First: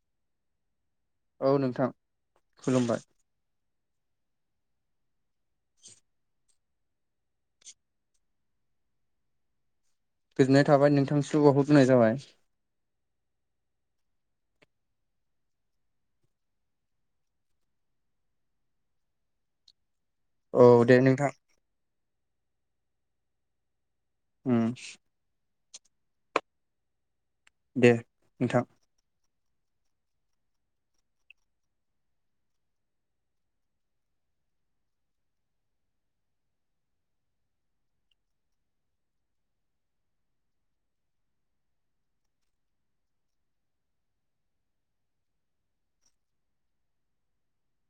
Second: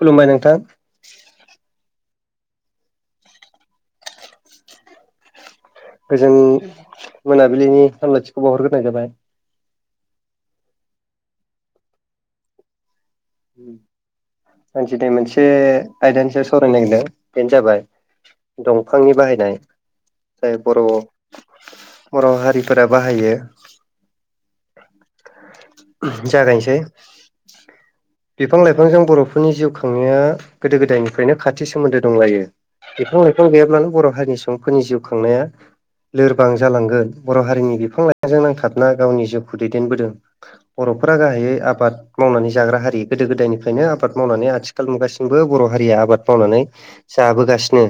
खुलुमबाय नोंथां। औ नोंथां खुलुमबाय। गोजों मोनाबिलिनि हामलायथिखौ बाउहरग्रोनाय जाबाय। गोजोननाय थाबाय नोंथांनिसिमबो' बाउहग्रोनाय जाबाय। आं दिनै मोनसे आयदानि सायाव सावरायनो नागिरदों बेनो जाबाय दंफांनि बाहायनाय जाय औ बर' दे नोंथां। बर' हारिफोरा बाहायो उम जागायनोसै दे नोंथां बिफां-लाइफांजों बर'फोरनि जिउ खांनाया गोदो-गोदायनिफ्रायनो खाथि सोमोन्दो दंलायो। बिफां-लाइफां गैयाब्लानो बर' हारिनि सुबुंफोरनि जिउ खांनाया लोरबां जालांगोन बर' हारिनि बिफां लाइफांजों नांथाबना गावनि जिउखौ दैदेनबोदों बर' न'खरा गाहायै आबाद मावनानै जाग्रा हारि। गोदो गोदायनिफ्रायनो आबाद मावनानै आथिखाल मुगासिमबो बर' हारिया आबाद मावनानै जाबोगासिनो।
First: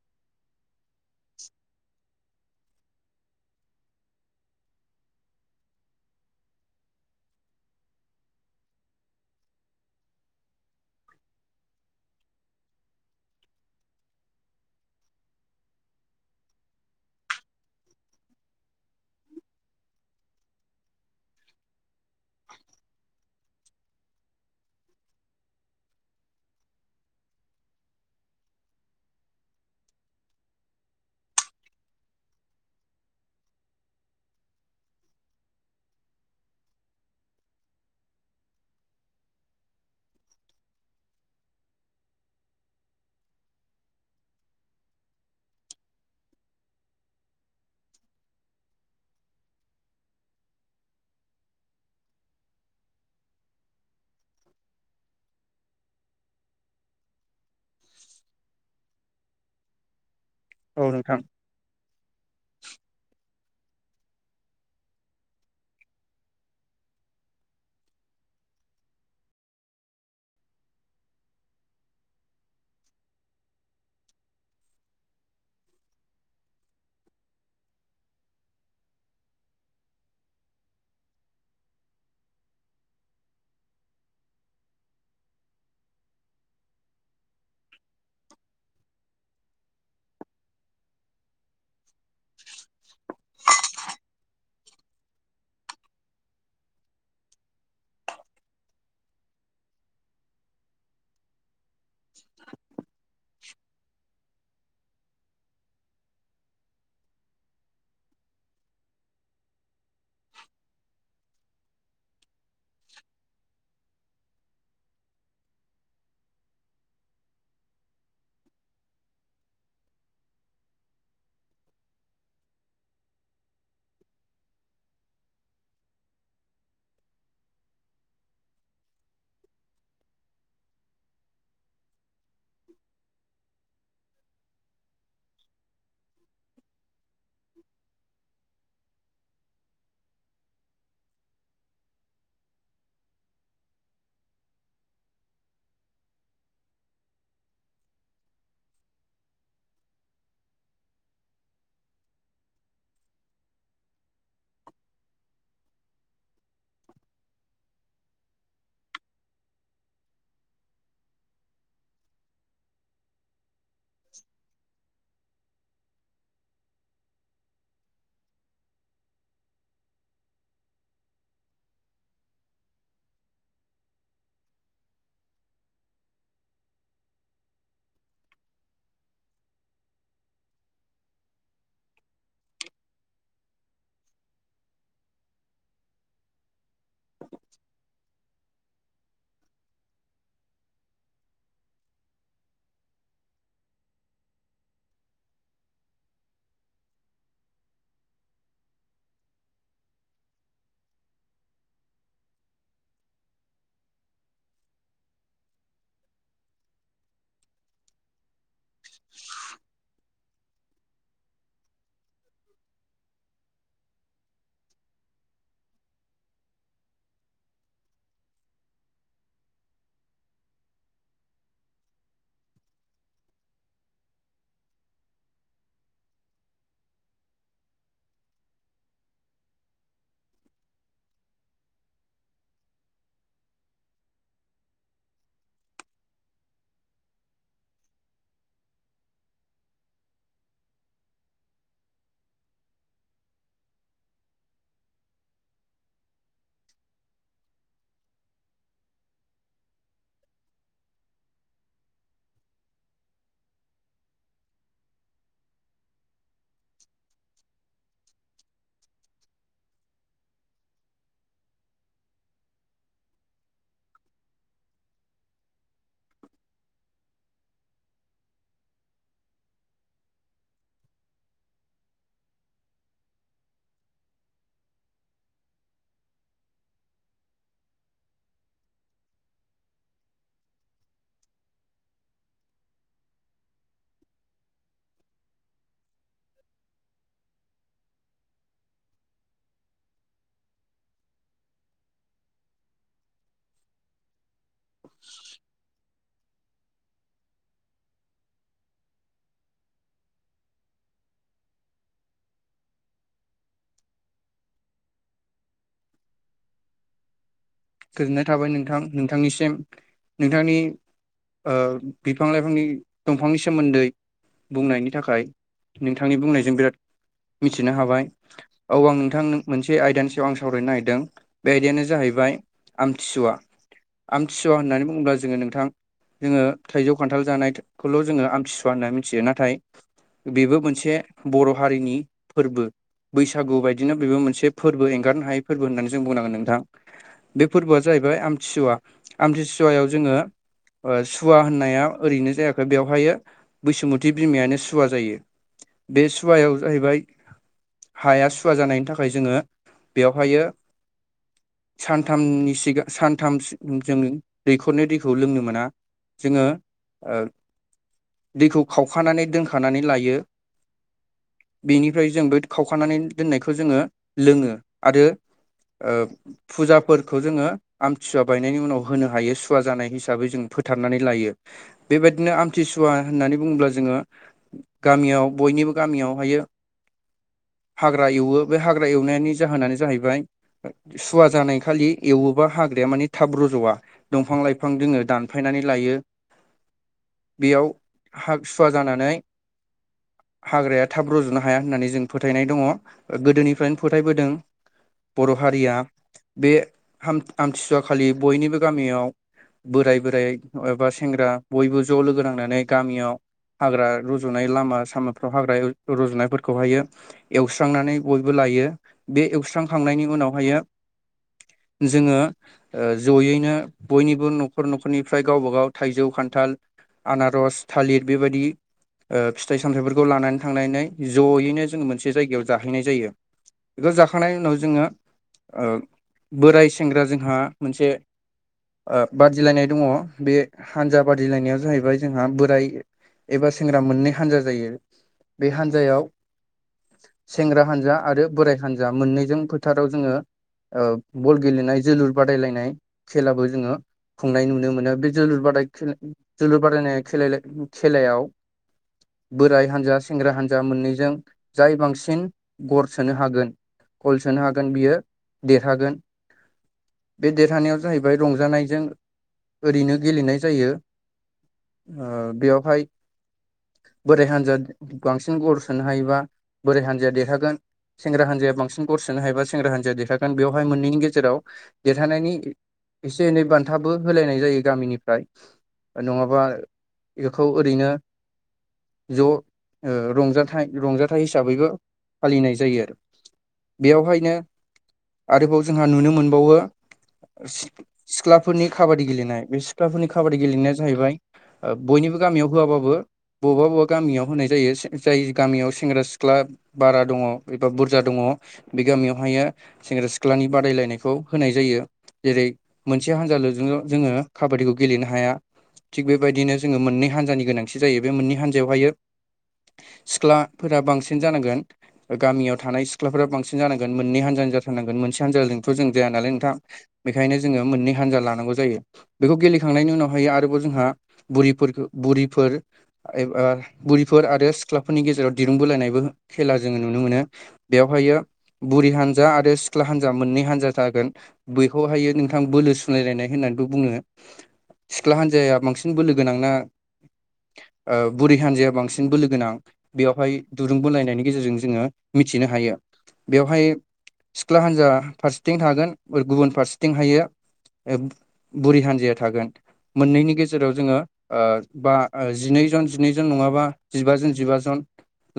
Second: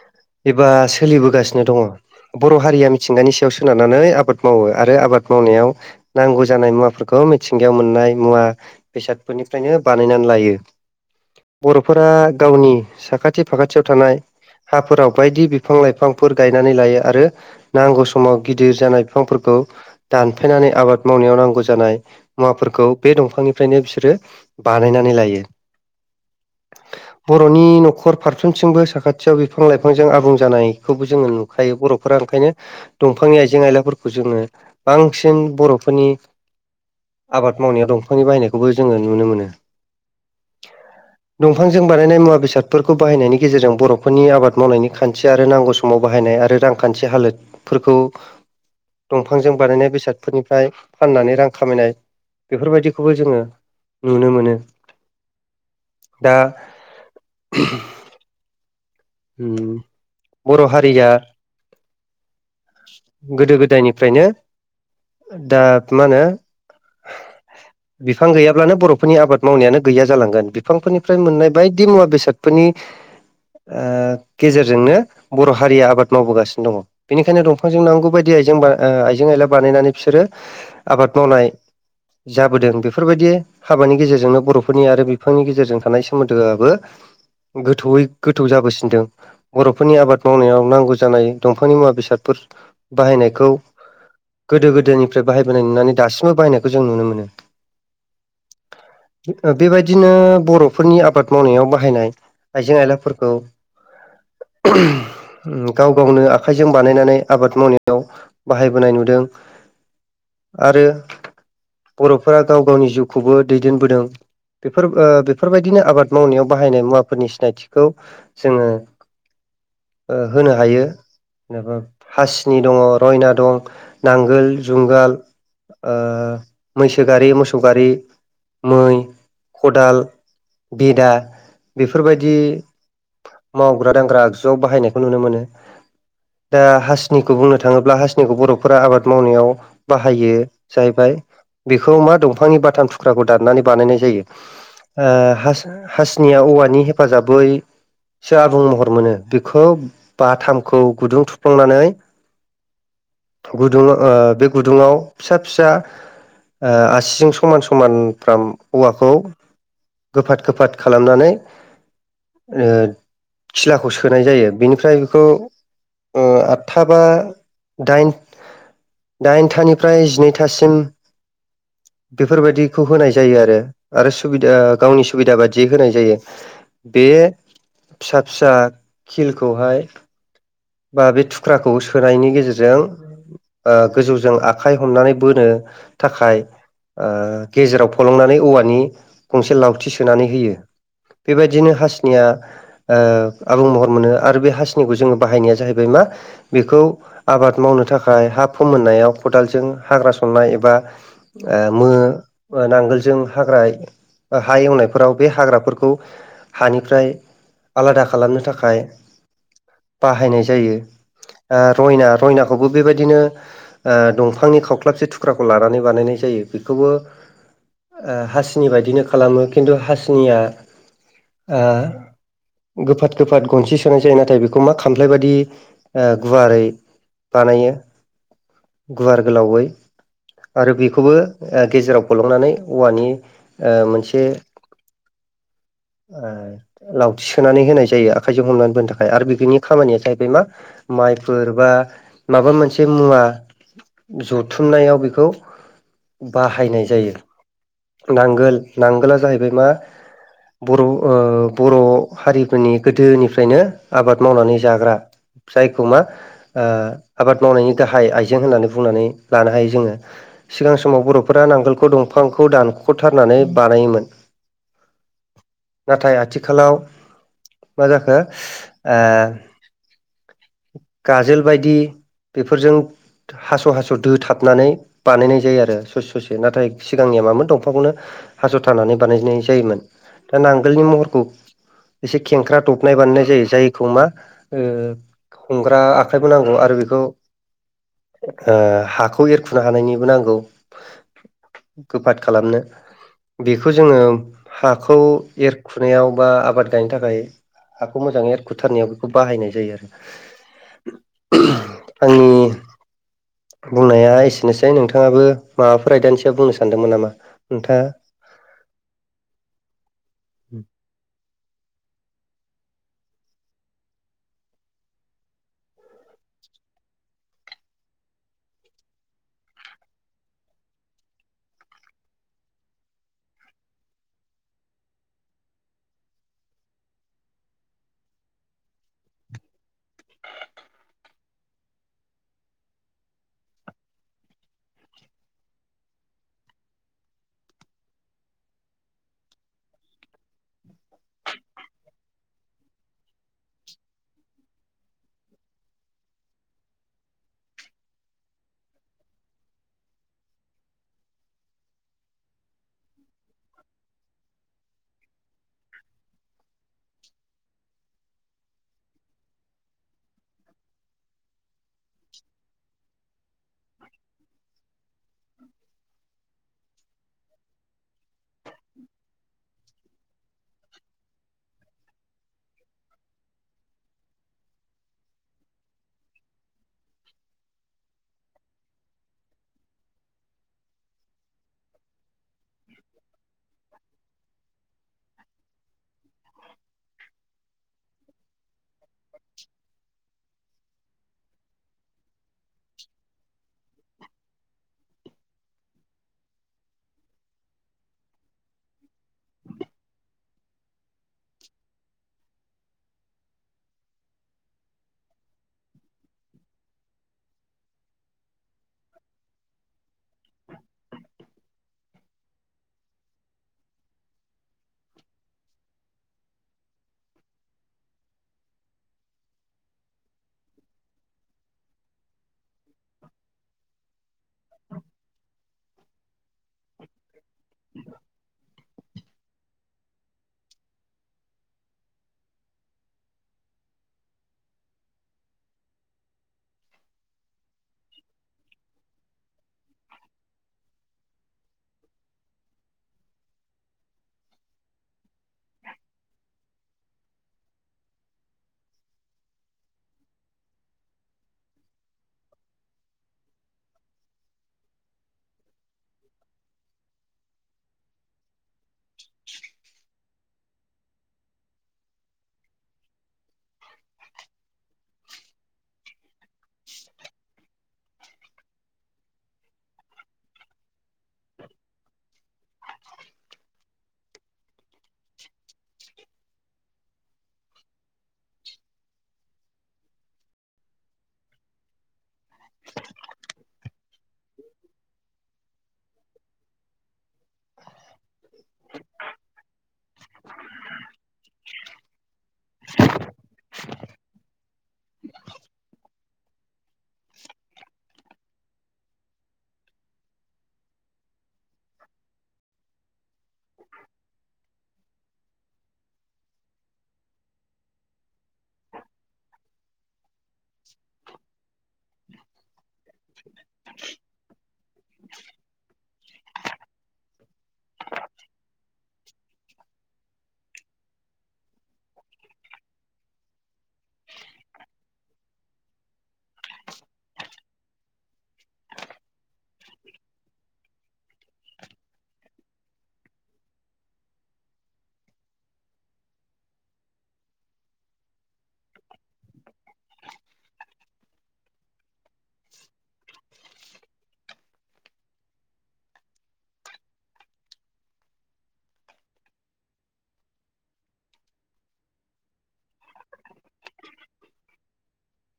[inaudible] एबा सोलिबोगासिनो दङ' बर' हारिया मिथिंगानि सायाव सोनारनानै आबाद मावो आरो आबाद माव नायाव नांगौ जानाय मुवाफोरखौ मिथिंगायाव मोननाय मुवा बेसाद फोरनिफ्रायनो बानायनानै लायो। बर'फोरा गावनि साखाथि-फाखाथियाव थानाय हाफोराव बायदि बिफां-लाइफांफोर गायनानै लायो आरो नांगौ समाव गिदिर जानाय बिफांफोरखौ दानफायनानै आबाद मावनायाव नांगौ जानाय मुवाफोरखौ बे दंफांनिफ्रायनो बिसोरो बानायनानै लायो। बर'नि 'खर फारफ्रोमथिंबो साखाथियाव बिफां-लाइफांजों आबुं जानाय खौबो जोङो नुखायो बर'फोर आ ओंखायनो दंफांनि आइजें-आइलाफोरखौ जोङो बांसिन बर'फोरनि आबाद मावनायाव दंफांनि बाहायनायखौबो जोङो नुनो मोनो। दंफांजों बानायनाय मुवा बेसादफोरखौ बाहायनायनि गेजेरजों बर'फोरनि आबाद मावनायनि खान्थि आरो नांगौ समाव बाहाय नाय आरो रांखान्थि हालोदफोरखौ दंफांजों बानायनाय बेसादफोरनिफ्राय फाननानै रां खामायनाय बेफोरबायदिखौबो जोङो नुनो मोनो। दा उम बर' औ हारिया नोंथां गोदो गोदायनिफ्रायनो दा मा होनो बिफां गैयाब्लानो बर'फोरनि आबाद मावनायानो गैया जालांगोन बिफांफोरनिफ्राय मोननाय बायदि मुवा बेसादफोरनि आ गेजेरजोंनो बर' हारिया आबाद मावबोगासिनो दङ' बेनिखायनो दंफांजों नांगौ बायदि आइजें बा आ आइजें आइला बानायनानै बिसोरो आबाद मावनाय जाबोदों बेफोरबायदि हाबानि गेजेरजोंनो बर'फोरनि आरो बिफांनि गेजेरजों थानाय सोमोन्दोआबो गोथौयै गोथौ जाबोसिनदों बर'फोरनि आबाद मावनायाव नांगौ जानाय दंफांनि मुवा बेसादफोर बाहायनायखौ गोदो गोदोनिफ्राय बाहायबोनाय नुनानै दासिमबो बाहायनायखौ जों नुनो मोनो। ओ बेबायदिनो बर'फोरनि आबाद मावनायाव बाहायनाय आइजें आइला औ उम गाव-गावनो आखाइजों बानायनानै आबाद मावनायाव बाहायबोनाय नुदों। आरो बर'फोरा गाव गावनि जिउखौबो दैदेनबोदों। बेफोर ओ बेफोरबायदिनो आबाद मावनायाव बाहायनाय मुवाफोरनि सिनायथिखौ जोङो ओ होनो हायो। जेनेबा हासिनि दङ' रयना दं नांगोल जुंगाल ओ मैसो गारि मोसौ गारि। मै खदाल बेदा बेफोरबायदि मावग्रा-दांग्रा आगजुआव बाहायनायखौ नुनो मोनो। दा हासिनिखौ बुंनो थाङोब्ला हासिनिखौ बर'फोरा आबाद मावनायाव बाहायो जाहैबाय। बेखौ मा दंफांनि बाथाम थुख्राखौ दाननानै बानायनाय जायो? आ हास-हासिनिया औवानि हेफाजाबै सो आबुं महर मोनो बेखौ बाथामखौ गुदुं थुफ्लांनानै गुदुं ओ बे गुदुङाव फिसा फिसा आ आसिजों समान समानफ्राम औवाखौ गोफाद गोफाद खालामनानै ओ खिलाखौ सोनाय जायो बेनिफ्राय बेखौ ओ आदथा बा दाइन। दाइन थानिफ्राय जिनै थासिम बेफोरबायदिखौ होनाय जायो आरो आरो सुबिदा गावनि सुबिदा बादियै होनाय जायो। बे फिसा फिसा खिल खौहाय बा बे थुख्राखौ सोनायनि गेजेरजों ओ गोजौजों आखाइ हमनानै बोनो थाखाय ओह गेजेराव फलंनानै औवानि गंसे लावथि सोनानै होयो। बेबादिनो हासनिया ओ आबुं महर मोनो आरो बे हास्निखौ जोङो बाहायनाया जाहैबाय मा बेखौ आबाद मावनो थाखाय हा फोमोननायाव खदालजों हाग्रास सननाय एबा ओ मो ओनांगोलजों हाग्रा ओ हा एवनायफोराव बे हाग्राफोरखौ हानिफ्राय आलादा खालामनो थाखाइ बाहायनाय जायो। ओ रयना-रयनाखौबो बेबायदिनो ओ दंफांनि खावख्लाबसे थुख्राखौ लानानै बानायनाय जा जायो बेखौबो ओ हासिनि बायदिनो खालामो खिन्थु हासिनिया ओ गोफाद गोफाद गनसि सोनाय जायो नाथाय बेखौ खौमा खामफ्लाय बायदि ओ गुवारै बानायो। गुवार गोलाउयै आरो बेखौबो ओह गेजेराव फलंनानै औवानि ओ मोनसे ओ लावथि सोनानै होनाय जायो आखाइजों हमनानै बोनो थाखाय आरो बिबिनि खामानिया जाहैबाय मा माइफोर बा माबा मोनसे मुवा। जथुमनायाव बेखौ बाहायनाय जायो। नांगोल-नांगोला जाहैबाय मा बर ओ बर' हारिफोरनि गोदोनिफ्रायनो आबाद मावनानै जाग्रा जायखौमा ओ आबाद मावनायनि गाहाय आइजें होननानै बुंनानै लानोहायो जोङो। सिगां समाव बर'फोरा नांगोलखौ दंफांखौ दानख'थारनानै बानायोमोन। [inaudible] नाथाय आथिखालाव माजाखो [unintelligible] ओ गाजोल बाइदि बेफोरजों हास' हास' दोथाबनानै बानायनाय जायोआरो ससे ससे नाथाय सिगांनिया मामोन दंफांखौनो। हास' थारनानै बानायनाय जायोमोन दा नांगोलनि महरखौ एसे खेंख्रा दबनाय बानायनायजायो जायखौ मा ओह। हमग्रा आखायबो नांगौ आरो बेखौ ओ हाखौ एरखुनो हानायनिबो नांगौ। गोफाद खालामनो बेखो जोङो हाखौ एरखुनायाव बा आबाद गायनो थाखाय हाखौ मोजाङै एरखुथारनायाव बेखौ बाहायनाय जायो आरो। [unintelligible] आंनि बुंनाया एसेनोसै नोंथाङाबो माबाफोर आयदानि सायाव बुंनो सानदोंमोन नामा? नोंथाङा गोजोननाय थाबाय नोंथां नोंथांनिसिम। नोंथांनि ओ बिफां लाइफांनि दंफांनि सोमोन्दै बुंनायनि थाखाय नोंथांनि बुंनायजों बिराद मिथिनो हाबाय औ आं नोंथां नों मोनसे आयदानि सायाव आं सावरायनो नागिरदों बे आयदायानो जाहैबाय। आमथिसुआ आमथिसुआ होननानै बुङोब्ला जोङो नोंथां जोङो थाइजौ खान्थाल जानायखोल' जोङो आमथिसुवा होनना मिनथियो नाथाय बेबो मोनसे बर' हारिनि फोरबो। बैसागु बायदिनो बेबो मोनसे फोरबो एंगारनो हायै फोरबो होननानै जों बुंनांगोन नोंथां। बे फोरबोआ जाहैबाय आमथिसुआ आमथिसुआयाव जोङो ओ सुवा होननाया ओरैनो जायाखै बेवहायो बैसुमुथि बिमायानो सुवा जायो। बे सुआयाव जाहैबाय। हाया सुवा जानायनि थाखाय जोङो बेवहायो सान थामनि सिगा सानथामस जों दैखरनो दैख खौ लोंनो मोना जोङो ओ दैखौ खावखानानै दोनखानानै लायो। बेनिफ्राय जोंबो खावखानानै दोननायखौ जोङो लोङो आरो फुजाफोरखौ जोङो आमथिुसुवा बायनायनि उनाव होनो हायो सु सुवा जानाय हिसाबै जों फोथारनानै लायो बेबायदिनो आमथिसुवा होननानै बुङोब्ला जोङो गामियाव बयनिबो गामियाव हायो। [inaudible] हाग्रा एवो बे हाग्रा एवनायनि जाहोनानो जाहैबाय सुवा जानाय खालि एवोबा हाग्राया माने थाब रजवा दंफां लाइफां जोङो दानफायनानै लायो [inaudible] बेयाव हा सुवा जानानै हाग्राया थाब रजनो हाया होननानै जों फोथायनाय दङ गोदोनिफ्रायनो फोथायबोदों बर हारिया बे आमथिसुवा खालि बयनिबो गामियाव बोराय बोराइ एबा सेंग्रा बयबो ज लोगो नांनानै गामियाव हाग्रा रजनाय लामा सामाफ्राव हाग्रा रजनायफोरखौहायो एवस्रांनानै बयबो ला- यो बे एवस्रांखांनायनि उनावहायो [inaudible] जोङो जयैनो बयनिबो नखर नखरनिफ्राय गावबागाव थाइजौ खान - थाल आनारस थालिर बेबायदि ओ फिथाइ सामथायाइफोरखौ लानानै थांनानै जयैनो जोङो मोनसे जायगायाव जाहैनाय जायो बेखौ जाखांनायनि उनाव जोङो बोराय सेंग्रा जों हा मोनसे आ बादिलायनाय दङ बे हान्जा बादिलायनायाव जाहैबाय जोंहा बोराय एबा सेंग्रा मोननै हान्जा जायो बे हान्जायाव सेंग्रा हानजा आरो बोराय हानजा मोननैजों फोथाराव जोङो बल गेलेनाय जोलुर बादायलायनाय खेलाबो जोङो खुंनाय नुनो मोनो बे जोलुर बादाय जोलुर बादायनाय खेला खेलायाव बोराय हान्जा सेंग्रा हान्जा मोननैजों जाय बांसिन गर सोनो हागोन गल सोनो हागोन बियो देरहागोन बे देरहानायाव जाहैबाय रंजानायजों ओरैनो गेलेनाय जायो आ बेवहाय बोराय हान्जाया बांसिन अर सोनो हायोबा बोरै हान्जाया देरहागोन सेंग्रा हान्जाया बांसिन गर सोनो हायोबा सेंग्रा हान्जाया देर हा बेवहाय मोननैनि गेजेराव देरहानायनि एसे एनै बान्थाबो होलायनाय जायो गामिनिफ्राय नङाबा बेखौ ओरैनो ज रंजाथाइ रंजाथाइ हिसाबैबो फालिनाय जायो आरो बेयावहायनो आरोबाव जोंहा नुनो मोनबावो सिख्लाफोरनि खाबादि गेलेनाय बे सिख्लाफोरनि खाबादि गेलेनाया जाहैबाय बयनिबो गामियाव होआबाबो बबेबा बबेबा गामियाव होनाय जायो जाय गामियाव सेंग्रा सिख्ला बारा दङ एबा बुरजा दङ बे गामियावहायो सेंग्रा सिख्लानि बादायलायनायखौ होनाय जायो जेरै मोनसे हानजालोंजों जोङो खाबादिखौ गेलेनो हाया। थिग बेबायदिनो जोङो मोननै हानजानि गोनांथि जायो बे मोननै हान्जायावहायो। [inaudible] सिख्लाफोरा बांसिन जानांगोन गामियाव थानाय सिख्लाफोरा बांसिन जानांगोन मोननै हानजानि जा मोन होंथ जों ज नालाय नोंथां बेनिायनो जोो मोननै हानजा लानांग जायो बेखौ गेले थांनायनि उनावहाय आरोबाव जोंहा बुरिफोरखौ बुरिफोर एब बुरैफोर आरो सिख्लाफोरनि गेजेराव दिरुं बोलायनायबो खेला जोङो नुनो मोनो बेयाव हायो बुरि हानजा आरो सिख्ला हान्जा मोननै हान्जा जागोन बेैखौहायो नोंथां बोलो सोलायलायनाय होननानैबो बुङो। सिख्ला हान्जाया बांसिन बोलो गोनांना [inaudible] ओ बुरै हान्जाया बांसिन बोलो गोनां बेयावहाय दुरुं बोलायनायनि गेजेरजों जोङो मिथिनो हायो। बेवहाय सिख्ला हान्जा फारसेथिं थागोन आरो गुबुन फारसेथिं हायो ओ बुरि हान्जाया थागोन। मोननैनि गेजेराव जोङो ओ बा जिनैजन जिनैजन नङाबा जिबाजन जिबाजन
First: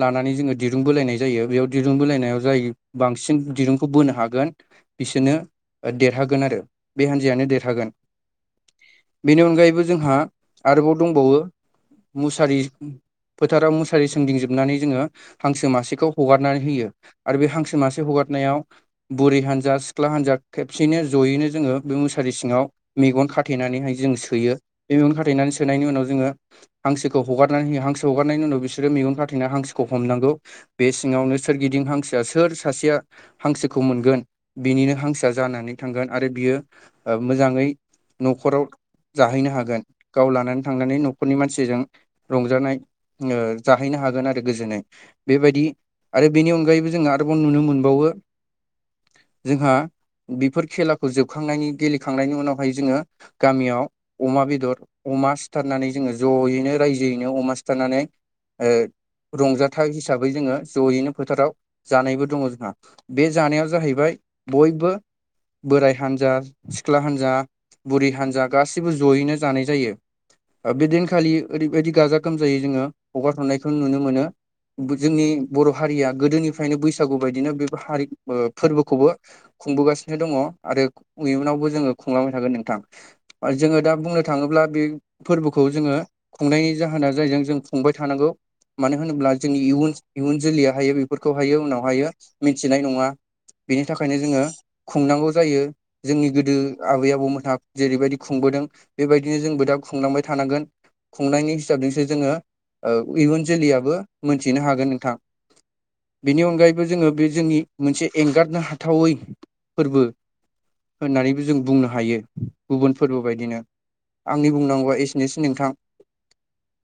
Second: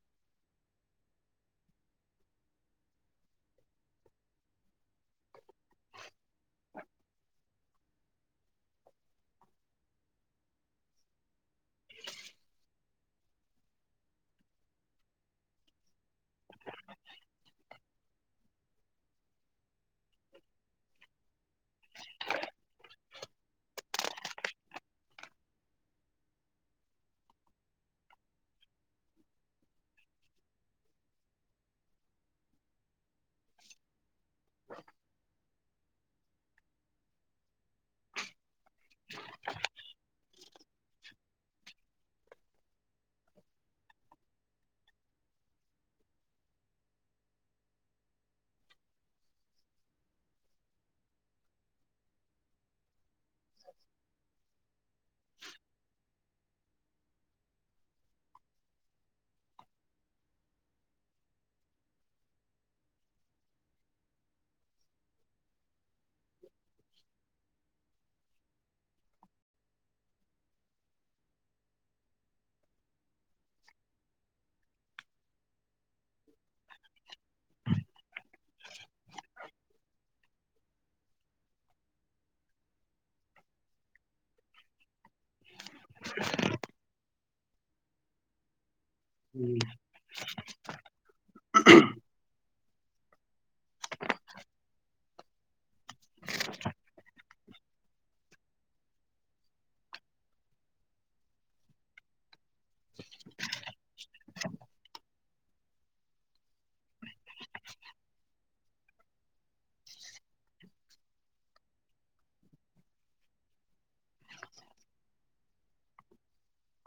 लानानै जोङो दिरुं बोलायनाय जायो बेयाव दिरुं बोलायनायाव जाय बांसिन दिरुं खौ बोनो हागोन बिसोरनो देरहागोन आरो बे हान्जायानो देरहागोन। बेनि अनगायैबो जोंहा आरोबाव दंबावो मुसारि फोथाराव मुसारि सोंदिंजोबनानै जोङो हांसो मासेखौ हगारनानै होयो आरो बे हांसो मासे हगारनायाव बुरै हान्जा सिख्ला हान्जा खेबसेयैनो जयैनो जोङो बे मुसारि सिङाव मेगन खाथेना नैहाय जों सोयो बे मेगन खाथेना सोनायनि उनाव जोङो हांसोखौ हगारनानै होयो। हांसोखौ हारनायनि उनाव बिसोरो मेगन खाथैना हांसोखौ हमनांगौ बे सिङावनो सोरगिदिं हांसोआ सोर सासेया हांसोखौ मोनगोन बिनिनो हांसो जानानै थांगोन आरो बियो मोजाङै न'खराव जाहैनो हागोन गाव लानानै थांनानै नखरनि मानसिजों रंजानाय ऐ जाहैनो हागोन आरो गोजोननाय। बेबायदि आरो बेनि अनगायैबो जोंङो आरोबाव नुनो मोनबावो जोंहा बेफोर खेलाखौ जोबखांनायनि गेलेखांनायनि उनावहाय जोङो गामियाव अमा बेदर अमा सिथारनानै जोङो ज'यैनो रायजोयैनो अमा सिथारनानै ओ रंजाथाइ हिसाबै जोङो जयैनो फोथाराव जानायबो दङ जोंहा। बे जानाया जाहैबाय बयबो बोराय हान्जा सिख्ला हान्जा बुरि हान्जा गासैबो जयैनो जानाय जायो। बेदिनखालि ओरैबायदि गाजा गोमजायै जोङो हगार ह'नायखौ नुनो मोनो जोंनि बर' हारिया गोदोनिफ्रायनो बैसागु बायदिनो बे हारि ओ फोरबोखौबो खुंबोगासिनो दङ आरो इयुनावबो जोङो खुंलांबाय थागोन नोंथां। जोङो दा बुंनो थाङोब्ला बे फोरबो खौ जोङो खुंनायनि जाहोना जायजों जों खुंबाय थानांगौ मानो होनोब्ला जोंनिुन इयुन जोलैयाहायो बेफोरखौहायो उनावहायो मिथिनाय नङा बेनि थाखायनो जोङो खुंनांगौ जायो जोंनि गोदो आबै आबौमोनहा जेरैबायदि खुं बोदों बेबायदिनो जोंबो दा खुंलांबाय थानांगोन। खुंनायनि हिसाबजोंसो जोङो ओ इयुन जोलैयाबबो मोनथिनो हागोन नोंथां। बेनि अनगायैबो जोङो बे जोंनि मोनसे एंगारनो हाथावै फोरबो। होननानैबो जों बुंनो हायो गुबुन फोरबो बायदिनो आंनि बुंनांगौबआ एसेनोसै नोंथां [inaudible]